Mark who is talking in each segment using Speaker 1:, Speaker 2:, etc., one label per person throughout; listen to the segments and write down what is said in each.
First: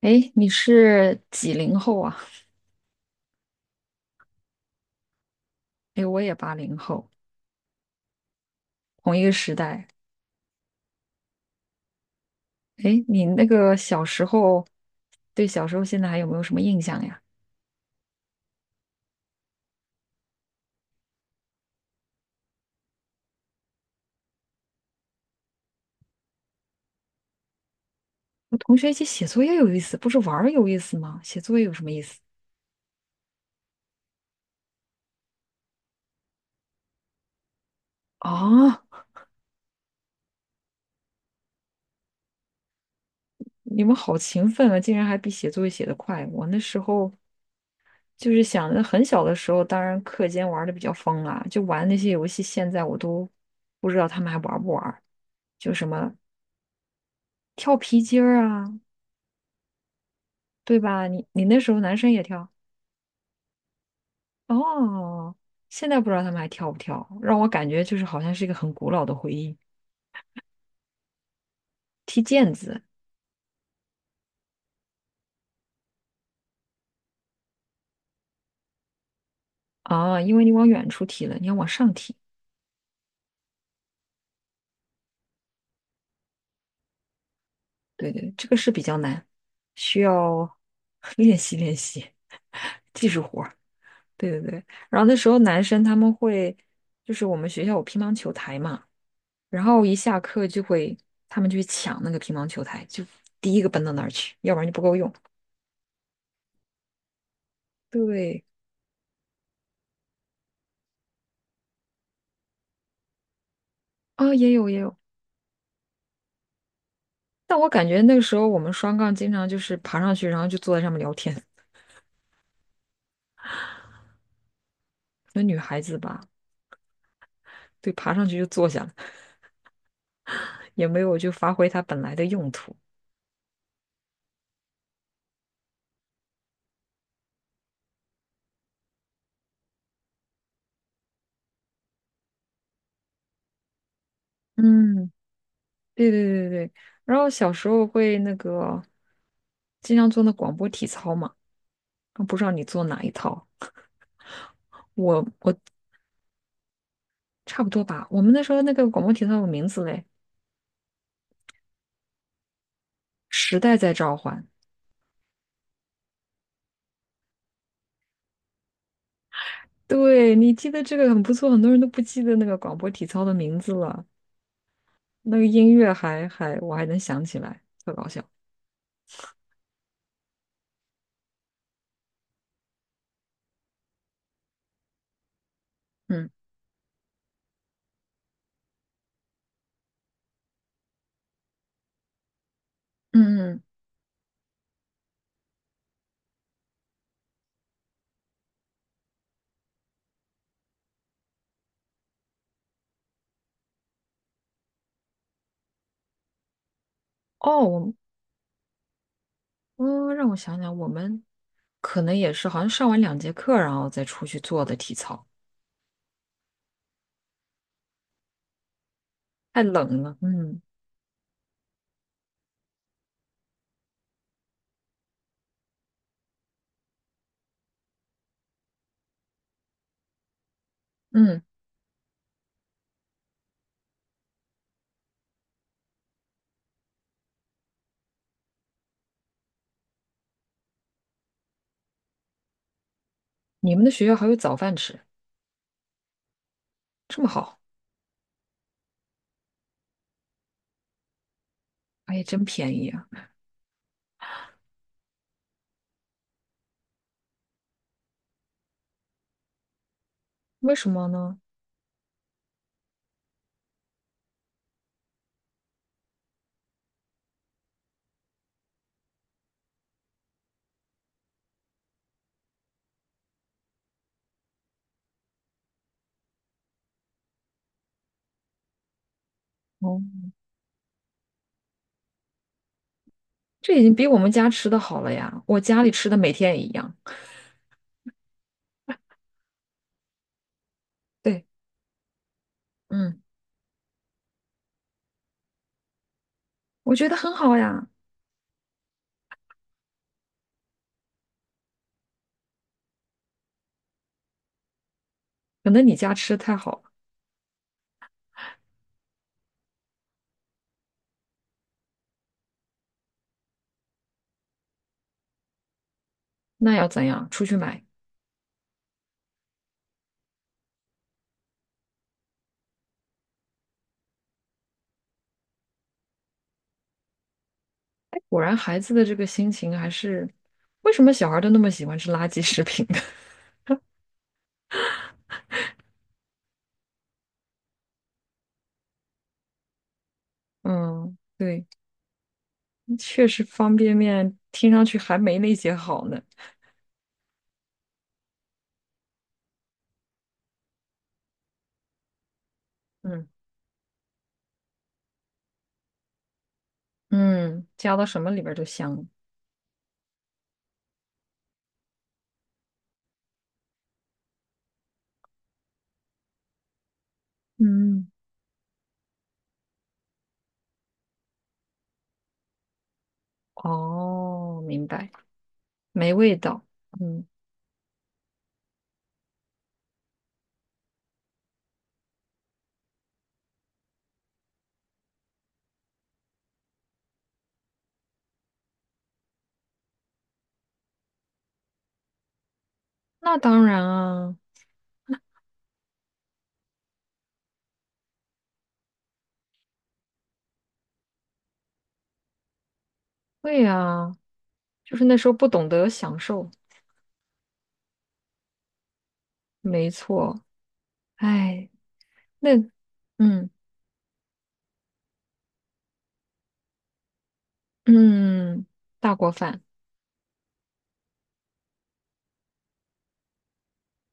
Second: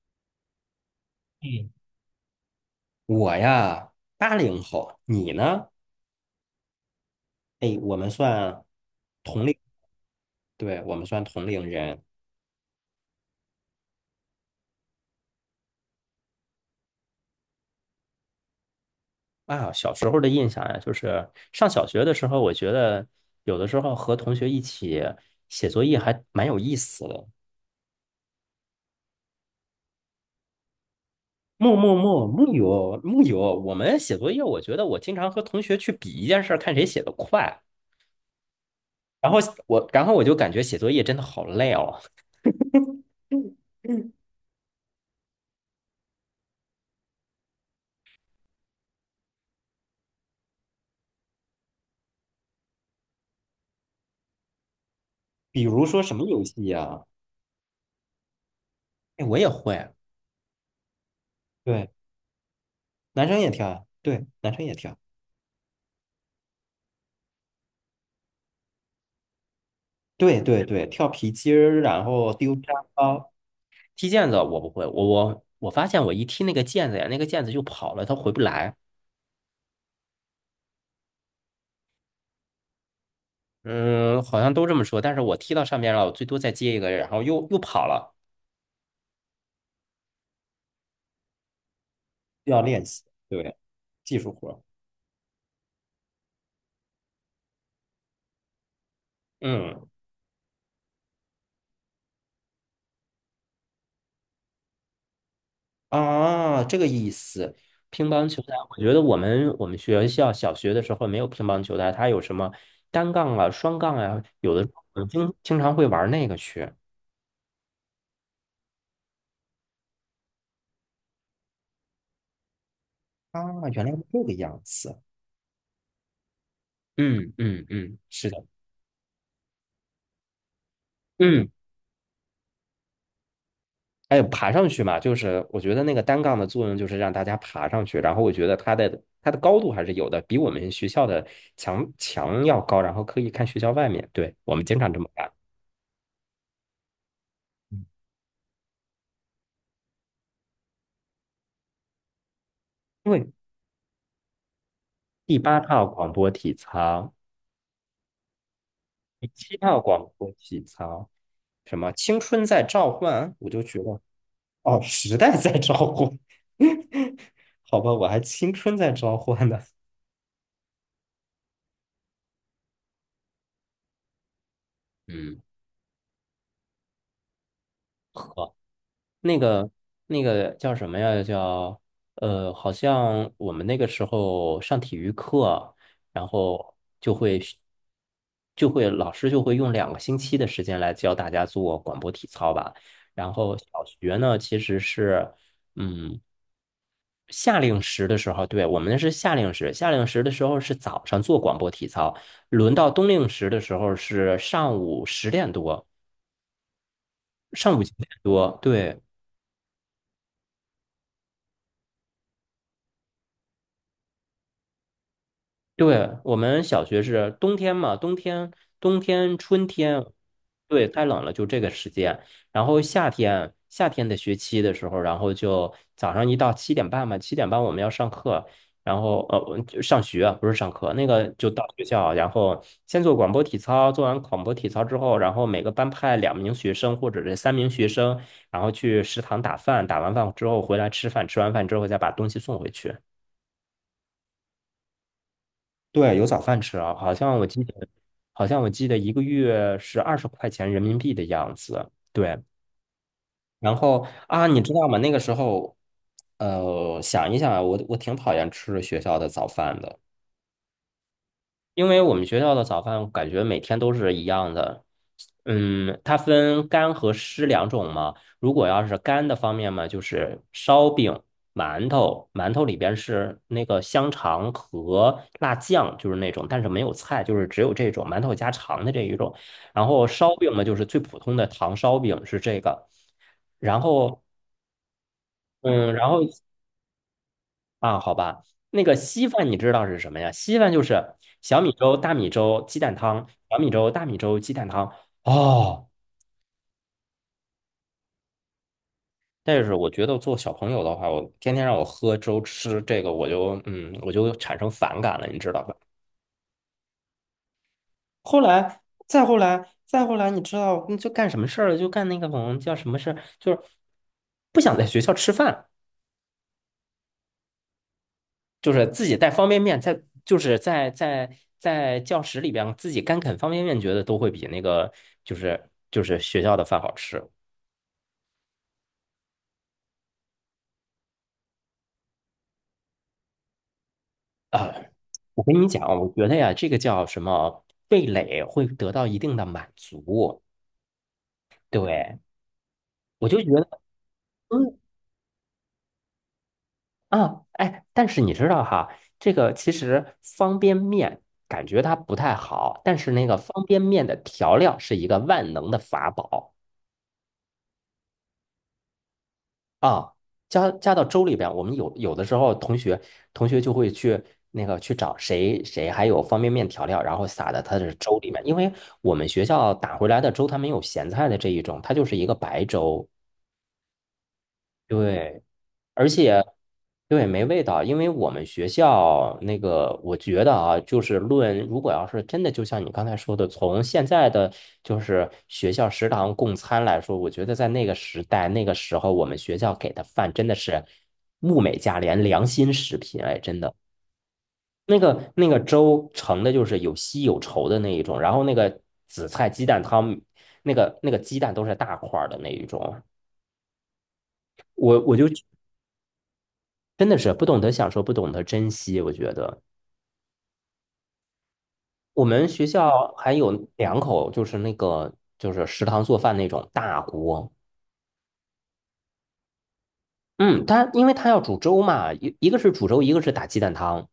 Speaker 1: 哎，你是几
Speaker 2: 嗯，
Speaker 1: 零后啊？
Speaker 2: 我呀，80后，你呢？
Speaker 1: 哎，我也80后，
Speaker 2: 哎，
Speaker 1: 同一个
Speaker 2: 同
Speaker 1: 时
Speaker 2: 龄，
Speaker 1: 代。
Speaker 2: 对，我们算同龄人
Speaker 1: 哎，你那个小时候，对小时候现在还有没有什么印象呀？
Speaker 2: 啊。小时候的印象呀，就是上小学的时候，我觉得有的时候和同学一起写作业还蛮有意思的。
Speaker 1: 和同学一起写作业有意思，不是玩儿有意思吗？写作业有
Speaker 2: 木
Speaker 1: 什么
Speaker 2: 木
Speaker 1: 意思
Speaker 2: 木木有木有，我们写作业，我觉得我经常和同学去比一件事儿，看谁写得快。
Speaker 1: 啊？
Speaker 2: 然后我就感觉写作业真的好累哦。嗯
Speaker 1: 你们
Speaker 2: 嗯，
Speaker 1: 好勤奋啊，竟然还比写作业写得快。我那时候就是想着很小的时候，当然课间玩的比较疯啊，就玩那些游戏，现在我都不知道他们还玩不玩儿，
Speaker 2: 比
Speaker 1: 就什
Speaker 2: 如说
Speaker 1: 么
Speaker 2: 什么游戏呀？
Speaker 1: 跳皮筋儿啊，
Speaker 2: 哎，我也会。
Speaker 1: 对吧？你那时候
Speaker 2: 对。
Speaker 1: 男生也跳。
Speaker 2: 男生也跳呀，对，男生也跳，
Speaker 1: 哦，现在不知道他们还跳不跳，让我感觉就是好像是一个很古老的回忆。
Speaker 2: 对对对，跳皮筋儿，然
Speaker 1: 踢
Speaker 2: 后
Speaker 1: 毽
Speaker 2: 丢沙
Speaker 1: 子
Speaker 2: 包，踢毽子我不会，我发现我一踢那个毽子呀，那个毽子就跑了，它回不来。
Speaker 1: 啊，因为你往远处踢了，你要往上踢。
Speaker 2: 嗯，好像都这么说，但是我踢到上面了，我最多再接一个，然后又跑
Speaker 1: 对
Speaker 2: 了，
Speaker 1: 对，这个是比较难，需要 练习练习
Speaker 2: 需要练习，
Speaker 1: 技术活
Speaker 2: 对，
Speaker 1: 儿。
Speaker 2: 技
Speaker 1: 对
Speaker 2: 术
Speaker 1: 对
Speaker 2: 活儿。
Speaker 1: 对，然后那时候男生他们会，就是我们学校有乒乓球台嘛，然后
Speaker 2: 嗯
Speaker 1: 一下课就会他们就去抢那个乒乓球台，就第一个奔到那儿去，要不然就不够用。
Speaker 2: 啊，这个意思。乒乓球
Speaker 1: 对
Speaker 2: 台，我觉得我们学校小学的时候没有乒乓球台，它有什么单杠啊、双杠啊，
Speaker 1: 啊，也
Speaker 2: 有的
Speaker 1: 有
Speaker 2: 时
Speaker 1: 也
Speaker 2: 候
Speaker 1: 有，
Speaker 2: 我们经常会玩那个去。
Speaker 1: 但我感觉那个时候我们双杠经常就是爬上去，然后就坐在上面聊天。
Speaker 2: 啊，原来是这个样子。
Speaker 1: 那女孩子吧，
Speaker 2: 嗯嗯
Speaker 1: 对，
Speaker 2: 嗯，
Speaker 1: 爬上
Speaker 2: 是
Speaker 1: 去
Speaker 2: 的，
Speaker 1: 就坐下了，也没有就
Speaker 2: 嗯，
Speaker 1: 发挥它本来的用途。
Speaker 2: 还有爬上去嘛，就是我觉得那个单杠的作用就是让大家爬上去，然后我觉得它的高度还是有的，比我们学校的墙要高，然后可以看学校外面。对，我们经常这么
Speaker 1: 嗯，
Speaker 2: 干。
Speaker 1: 对对对对，然后小时候
Speaker 2: 嗯
Speaker 1: 会那个经常做那广播体操嘛，啊不知道你做哪一
Speaker 2: 因为
Speaker 1: 套？我
Speaker 2: 第
Speaker 1: 我
Speaker 2: 八套广播体操，
Speaker 1: 差不多吧。我们那时候那个广播体
Speaker 2: 第
Speaker 1: 操有
Speaker 2: 七
Speaker 1: 名
Speaker 2: 套
Speaker 1: 字嘞，
Speaker 2: 广播体操，什么青春在召唤，我
Speaker 1: 《时
Speaker 2: 就
Speaker 1: 代
Speaker 2: 觉
Speaker 1: 在
Speaker 2: 得
Speaker 1: 召唤》。
Speaker 2: 哦，时代在召唤，好吧，我还青春在召唤呢。
Speaker 1: 对，你记得这个很不错，很多人都不记得那个广播体操的名字了。那
Speaker 2: 嗯。
Speaker 1: 个音乐还我还能想起来，特搞笑。
Speaker 2: 那个那个叫什么呀？叫好像我们那个时候上体育课，然
Speaker 1: 嗯
Speaker 2: 后就会老师就会用2个星期的时间来教大家做广播体操吧。然
Speaker 1: 嗯
Speaker 2: 后
Speaker 1: 嗯，
Speaker 2: 小学呢，其实是嗯夏令时的时候，对，我们是夏令时，夏令时的时候是早上做广播体操，轮到冬令时的时候是上午10点多，
Speaker 1: 哦，
Speaker 2: 上午九点多，对。
Speaker 1: 让我想想，我们可能也是好像上完2节课，然后再出去做的体操，
Speaker 2: 对，我们小学是冬天嘛，冬天、
Speaker 1: 太
Speaker 2: 春
Speaker 1: 冷
Speaker 2: 天，
Speaker 1: 了。嗯
Speaker 2: 对，太冷了，就这个时间。然后夏天，夏天的学期的时候，然后就早上一到七点半嘛，七点半我们要上课，然后就上学不是上课，那个
Speaker 1: 嗯，
Speaker 2: 就到学校，然后先做广播体操，做完广播体操之后，然后每个班派2名学生或者是3名学生，然后去食堂打饭，打完饭之后回来吃饭，吃完饭之后再把东西送回去。
Speaker 1: 你们的学校还有早饭吃，
Speaker 2: 对，有早饭吃啊，好
Speaker 1: 这么
Speaker 2: 像我
Speaker 1: 好，
Speaker 2: 记得，好像我记得1个月是20块钱人民币的样子。
Speaker 1: 哎，
Speaker 2: 对，
Speaker 1: 真便宜啊！
Speaker 2: 然后啊，你知道吗？那个时候，想一想啊我挺讨厌吃学校的早饭的。
Speaker 1: 为什么呢？
Speaker 2: 因为我们学校的早饭感觉每天都是一样的，嗯，它分干和湿两种嘛。如果要是干的方面嘛，就是烧饼、馒头，馒头里边是那个香肠和辣酱，就是那种，但是没有菜，就是只有这种馒头加肠的这一种。然
Speaker 1: 哦，
Speaker 2: 后烧饼嘛，就是最普通的糖烧饼是这个。
Speaker 1: 这
Speaker 2: 然
Speaker 1: 已经比我
Speaker 2: 后，
Speaker 1: 们家吃的好了呀，我家里
Speaker 2: 嗯，
Speaker 1: 吃
Speaker 2: 然
Speaker 1: 的
Speaker 2: 后
Speaker 1: 每天也一样。
Speaker 2: 啊，好吧，那个稀饭你知道是什么呀？稀饭就是
Speaker 1: 对，
Speaker 2: 小米粥、大米粥、鸡蛋
Speaker 1: 嗯，
Speaker 2: 汤，小米粥、大米粥、鸡蛋汤。哦，
Speaker 1: 我觉得很好呀，
Speaker 2: 但是我觉得做小朋友的话，我天天让我喝粥吃这个，我就我就产生反感了，你知道
Speaker 1: 可
Speaker 2: 吧？
Speaker 1: 能你家吃的太好了，
Speaker 2: 后来，再后来，再后来，你知道，就干什么事儿了？就干那个什么叫什么事儿？就是不想在学校吃饭。
Speaker 1: 那要怎样？出去买。
Speaker 2: 就是自己带方便面在，就是在在教室里边自己干啃方便面，觉得都会比那个就是学校的饭好吃
Speaker 1: 果然，孩子的这个心情还是，为什么小孩都那么喜欢吃垃圾食品？
Speaker 2: 啊。我跟你讲，我觉得呀，这个叫什么味蕾会得到一定的满足。
Speaker 1: 嗯，对。
Speaker 2: 对，
Speaker 1: 确
Speaker 2: 我就
Speaker 1: 实
Speaker 2: 觉
Speaker 1: 方
Speaker 2: 得，
Speaker 1: 便面听
Speaker 2: 嗯
Speaker 1: 上去还没那些好呢。
Speaker 2: 啊，哎，但是你知道哈，这个其实方便面感觉它不太好，但是那
Speaker 1: 嗯
Speaker 2: 个方便面的调料是一个万能的法宝。
Speaker 1: 嗯，加到什么里边儿都香了
Speaker 2: 啊，加到粥里边，我们有的时候同学就会去那个去找谁谁还有方便面调料，然后撒在他的
Speaker 1: 嗯，
Speaker 2: 粥里面，因为我们学校打回来的粥它没有咸菜的这一种，它就是一个白粥。
Speaker 1: 哦，明白，
Speaker 2: 对而
Speaker 1: 没味
Speaker 2: 且，
Speaker 1: 道。嗯，
Speaker 2: 对，没味道，因为我们学校那个，我觉得啊，就是论，如果要是真的，就像你刚才说的，从现在的就是学校食堂供餐来说，我觉得在那个时代、那个时候，我们学校给的饭真的是物美价廉、良心食品，
Speaker 1: 那
Speaker 2: 哎，真
Speaker 1: 当
Speaker 2: 的。
Speaker 1: 然啊，
Speaker 2: 那个粥盛的就是有稀有稠的那一种，然后那个紫菜鸡蛋汤，那个鸡蛋都是大块儿的那一种。
Speaker 1: 会啊，就
Speaker 2: 我
Speaker 1: 是那
Speaker 2: 我就
Speaker 1: 时候不懂得享受，
Speaker 2: 真的是不懂得享受，不懂得珍惜。我觉得
Speaker 1: 没错。哎，
Speaker 2: 我们
Speaker 1: 那，
Speaker 2: 学校还
Speaker 1: 嗯
Speaker 2: 有两口，就是那个就是食堂做饭那种大锅。
Speaker 1: 嗯，大锅饭。
Speaker 2: 嗯，他因为他要煮粥嘛，一个是煮粥，一个是打鸡蛋汤。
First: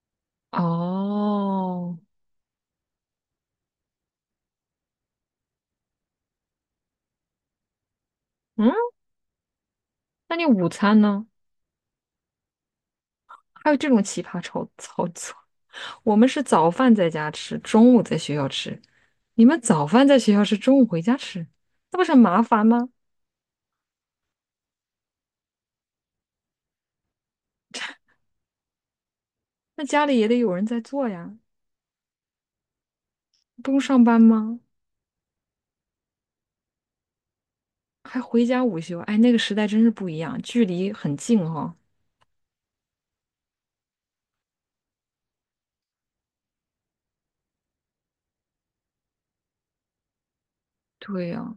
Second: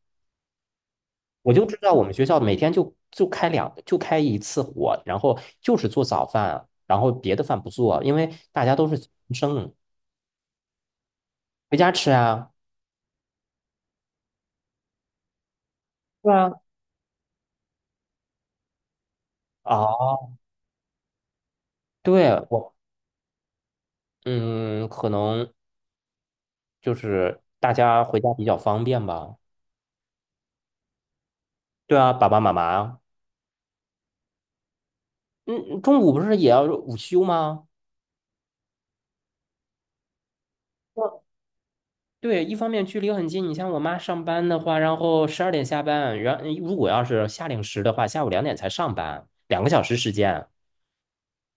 Speaker 2: 我就知道
Speaker 1: 哦，
Speaker 2: 我们学校每天就开一次火，然后就是做早饭，然后别的饭不做，因为大
Speaker 1: 嗯，
Speaker 2: 家都是生
Speaker 1: 那你午餐呢？
Speaker 2: 回家吃啊。
Speaker 1: 还有这种奇葩操作？我们
Speaker 2: 对
Speaker 1: 是
Speaker 2: 啊，
Speaker 1: 早饭在家吃，中午在学校吃。你们早饭在
Speaker 2: 哦，
Speaker 1: 学校吃，中午回家吃，那不是很
Speaker 2: 对，
Speaker 1: 麻烦
Speaker 2: 我，
Speaker 1: 吗？
Speaker 2: 嗯，可能就是大家回家比较方便吧。
Speaker 1: 那家里也得有人在做呀，
Speaker 2: 对啊，爸爸妈妈
Speaker 1: 不用上班吗？
Speaker 2: 嗯，中午不是也要午休吗？
Speaker 1: 还回家午休，哎，那个时代真是不一样，距离很
Speaker 2: 我
Speaker 1: 近哈。
Speaker 2: 对，一方面距离很近，你像我妈上班的话，然后十二点下班，然如果要是夏令时的话，下午2点才上班，两个小时时间，
Speaker 1: 对呀，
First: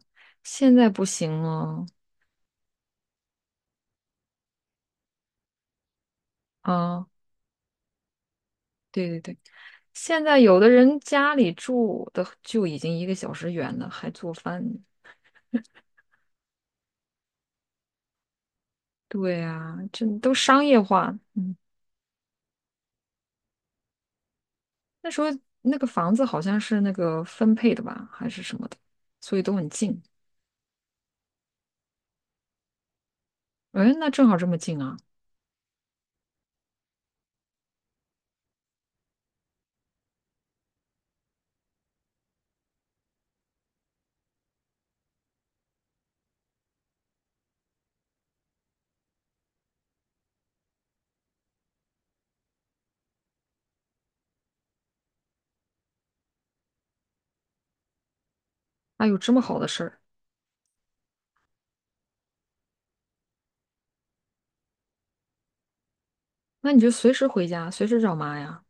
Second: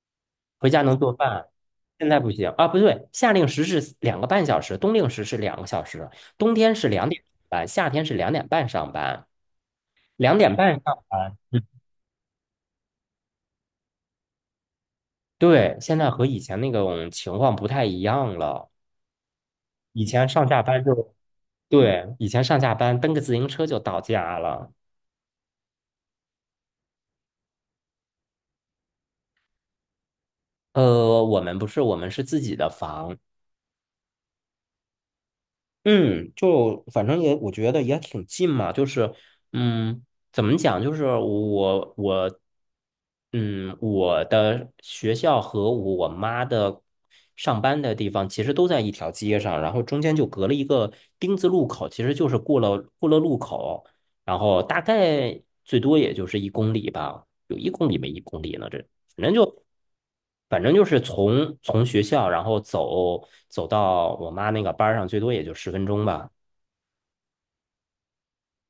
Speaker 2: 回
Speaker 1: 现
Speaker 2: 家
Speaker 1: 在
Speaker 2: 能
Speaker 1: 不
Speaker 2: 做
Speaker 1: 行
Speaker 2: 饭。
Speaker 1: 了
Speaker 2: 现在不行啊，不对，夏令时是2个半小时，冬令时是两个小时，冬天是
Speaker 1: 啊，
Speaker 2: 两点上班，夏天是两点半上
Speaker 1: 对对
Speaker 2: 班，
Speaker 1: 对，现
Speaker 2: 两
Speaker 1: 在
Speaker 2: 点
Speaker 1: 有的
Speaker 2: 半
Speaker 1: 人
Speaker 2: 上
Speaker 1: 家
Speaker 2: 班。
Speaker 1: 里
Speaker 2: 嗯
Speaker 1: 住的就已经1个小时远了，还做饭呢
Speaker 2: 对，现在和以前那种情况不太一样了，
Speaker 1: 对呀，
Speaker 2: 以
Speaker 1: 这
Speaker 2: 前
Speaker 1: 都
Speaker 2: 上下
Speaker 1: 商业
Speaker 2: 班就。
Speaker 1: 化，嗯。
Speaker 2: 对，以前上下班蹬个自行车就到家了。
Speaker 1: 那时候那个房子好像是那个分配的吧，还是什么的，所以都很近。
Speaker 2: 我们不是，我们是自己的房。
Speaker 1: 哎，那正好这么近啊！
Speaker 2: 嗯，就反正也我觉得也挺近嘛，就是嗯，怎么讲，就是我我的学校和我妈的上班的地方其实都在一条街上，然后中间就隔了一个丁字路口，其实就是过了路口，然后大概最多也就是一公里吧，有一公里没一公里呢，这。
Speaker 1: 哎呦，
Speaker 2: 反
Speaker 1: 这
Speaker 2: 正
Speaker 1: 么好
Speaker 2: 就
Speaker 1: 的事儿，
Speaker 2: 反正就是从学校，然后走到我妈那个班儿上，最多也就10分钟吧。
Speaker 1: 那你就随时回家，随时找妈呀。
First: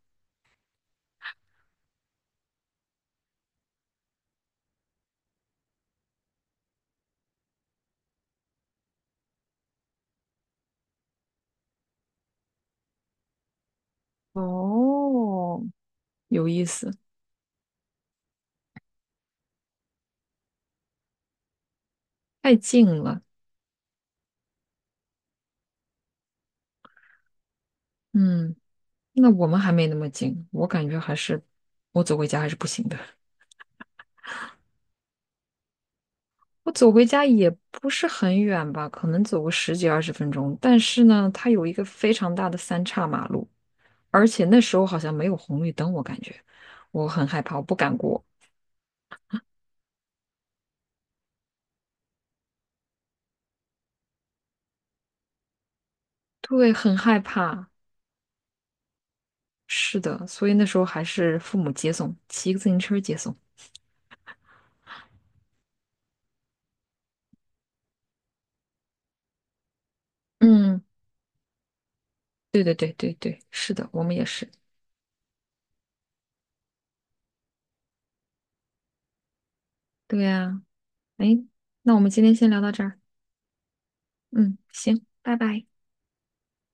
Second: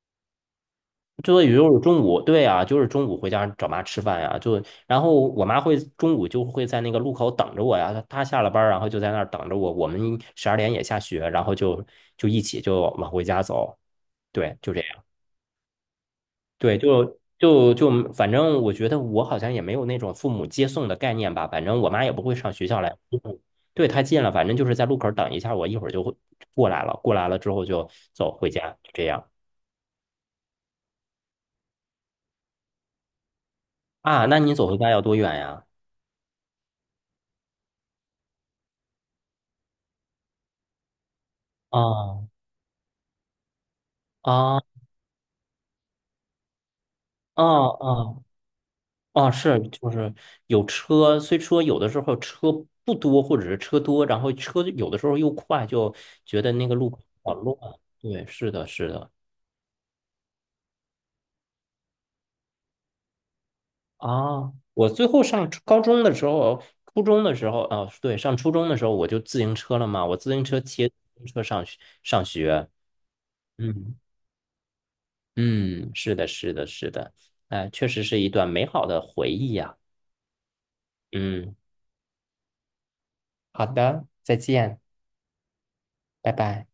Speaker 2: 最多也就是中午，对啊，就是中午回家找妈吃饭呀、就然后我妈会中午就会在那个路口等着我呀，她她下了班儿然后就在那儿等着我。我们十二点也下学，然后就就一起就往回家走。对，就这
Speaker 1: 哦，有意
Speaker 2: 对，
Speaker 1: 思，
Speaker 2: 就，反正我觉得我好像也没有那种父母接送的概念吧。反正我妈也不会上
Speaker 1: 太
Speaker 2: 学校
Speaker 1: 近
Speaker 2: 来接
Speaker 1: 了。
Speaker 2: 送对，太近了，反正就是在路口等一下，我一会儿就会过来了。过来了之后就走回
Speaker 1: 嗯，
Speaker 2: 家，就这样
Speaker 1: 那我们还没那么近，我感觉还是我走回家还是不行的。
Speaker 2: 啊。那你走回家要多远呀？
Speaker 1: 我走回家也不是很远吧，可能走个十几二十分钟。但是呢，它有一个非
Speaker 2: 哦
Speaker 1: 常大的三岔马路，而且那
Speaker 2: 啊
Speaker 1: 时候好像没有红绿灯，我感觉我很害
Speaker 2: 啊
Speaker 1: 怕，我不敢
Speaker 2: 啊
Speaker 1: 过。
Speaker 2: 啊！是，就是有车，虽说有的时候车不多，或者是车多，然后车有的时候又快，就觉得那
Speaker 1: 对，
Speaker 2: 个路
Speaker 1: 很
Speaker 2: 口
Speaker 1: 害
Speaker 2: 好乱。
Speaker 1: 怕。
Speaker 2: 对，是的，是的。
Speaker 1: 是的，所以那时候还是父母接送，骑个自行车接送。
Speaker 2: 啊，我最后上初高中的时候，初中的时候，啊，对，上初中的时候我就自行车了嘛，我自行车
Speaker 1: 嗯，
Speaker 2: 骑自行车上
Speaker 1: 对
Speaker 2: 学，
Speaker 1: 对对对对，是的，
Speaker 2: 嗯
Speaker 1: 我们也是。
Speaker 2: 嗯，是的，是的，是的，哎，确实是一段美好的回忆呀，
Speaker 1: 对呀，哎，
Speaker 2: 嗯，
Speaker 1: 那我们今天先聊到这儿。
Speaker 2: 好的，再
Speaker 1: 嗯，
Speaker 2: 见，
Speaker 1: 行，拜拜。
Speaker 2: 拜拜。